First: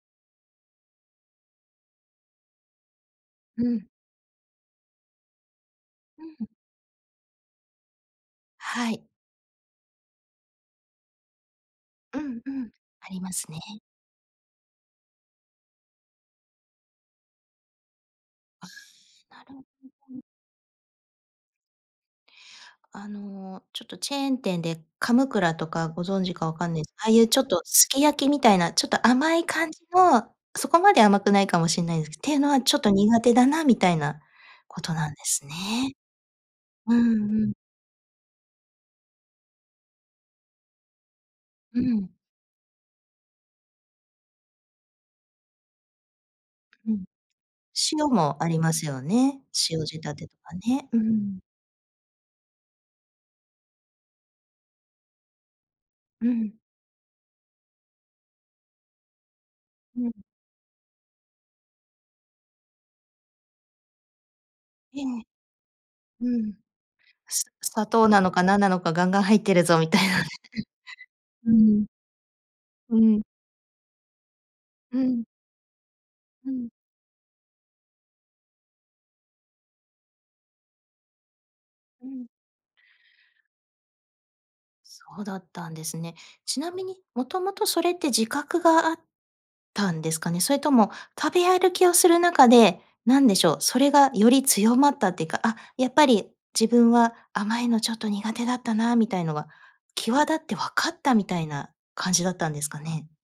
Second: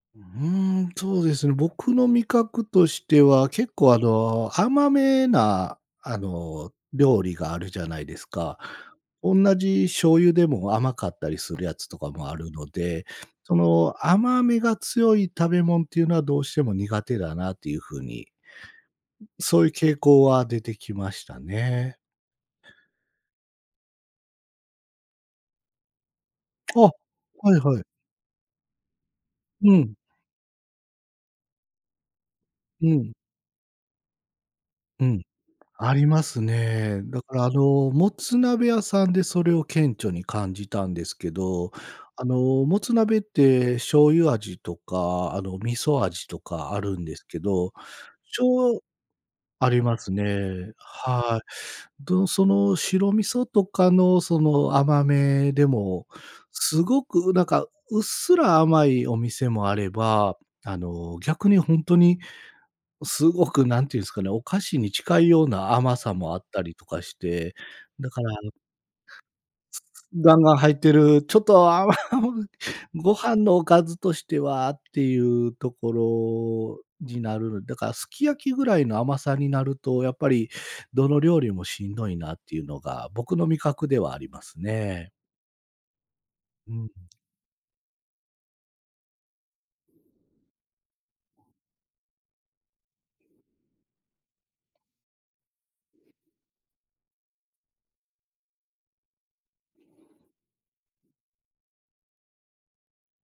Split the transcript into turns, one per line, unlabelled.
ううーん、そうですね、僕の味覚としては、
う
結
ん。
構あの、甘めな、あ
うんうん。
の、料理があるじゃないですか。
はい。
おんなじ醤油でも甘かったりするやつとか
う
もあ
ん、
る
う
の
ん。
で、
あります
そ
ね。
の、甘みが強い食べもんっていうのは、どうしても苦手だなっていう風に、うん、
な
そ
ろ
ういう傾
ほど。
向は出てきましたね。
あの、ちょっとチェーン店でカムクラとかご存知かわかん
あ、
ねすああいうちょっ
はい
と
はい。
すき焼きみたいな、ちょっと甘い感
う
じ
ん。
の、そこまで甘くないかもしんないですっていうのは、ちょっ
う
と
ん。
苦手だなみたいなこと
う
なんで
ん、
すね、
あります
う
ね。
ん、
だから
う
あ
ん。
の、もつ鍋屋さんでそれを顕著に感じたんですけど。
うん。
あの、もつ鍋って醤油味とか、あの、味噌味とかあ
う
る
ん。
んですけど、
塩
し
もありま
ょう
すよね。
あり
塩仕
ます
立てとか
ね。
ね。う
は
ん。
い。ど、その白味噌とかのその甘めでも、
ううん。
すごく、うなんかうっすら甘いお店もあれ
ううん。
ば、あの、逆にほんとに、すごく何て言うんすかね、お菓子に
ええ。
近いような甘さも
う
あっ
ん。
たり
あ、
とかし
さ
て。
砂
だ
糖な
から
のか何なのかガンガン入ってるぞ
す
みたい
す
なね。
ガンガン入ってる、ちょっ
うん。
と
うん。
甘
う
ご
ん。
飯のおかずとしてはっ
う
てい
ん。
うとこ
うん。
ろになる、だからすき焼きぐらいの甘さになると、やっぱり、どの料理もしん
う
どい
ん。
なっていうのが、僕の味覚ではあります
そ
ね。
うだったんですね。ち
う
な
んう
み
ん。
に、もともとそれって自覚があったんですかね？それとも、食べ歩きをする中で、なんでしょう、それがより強まったってか、あ、やっぱり自分は甘いのちょっと苦手だったなみたいのが、際立って分かったみたいな感じだったんですかね？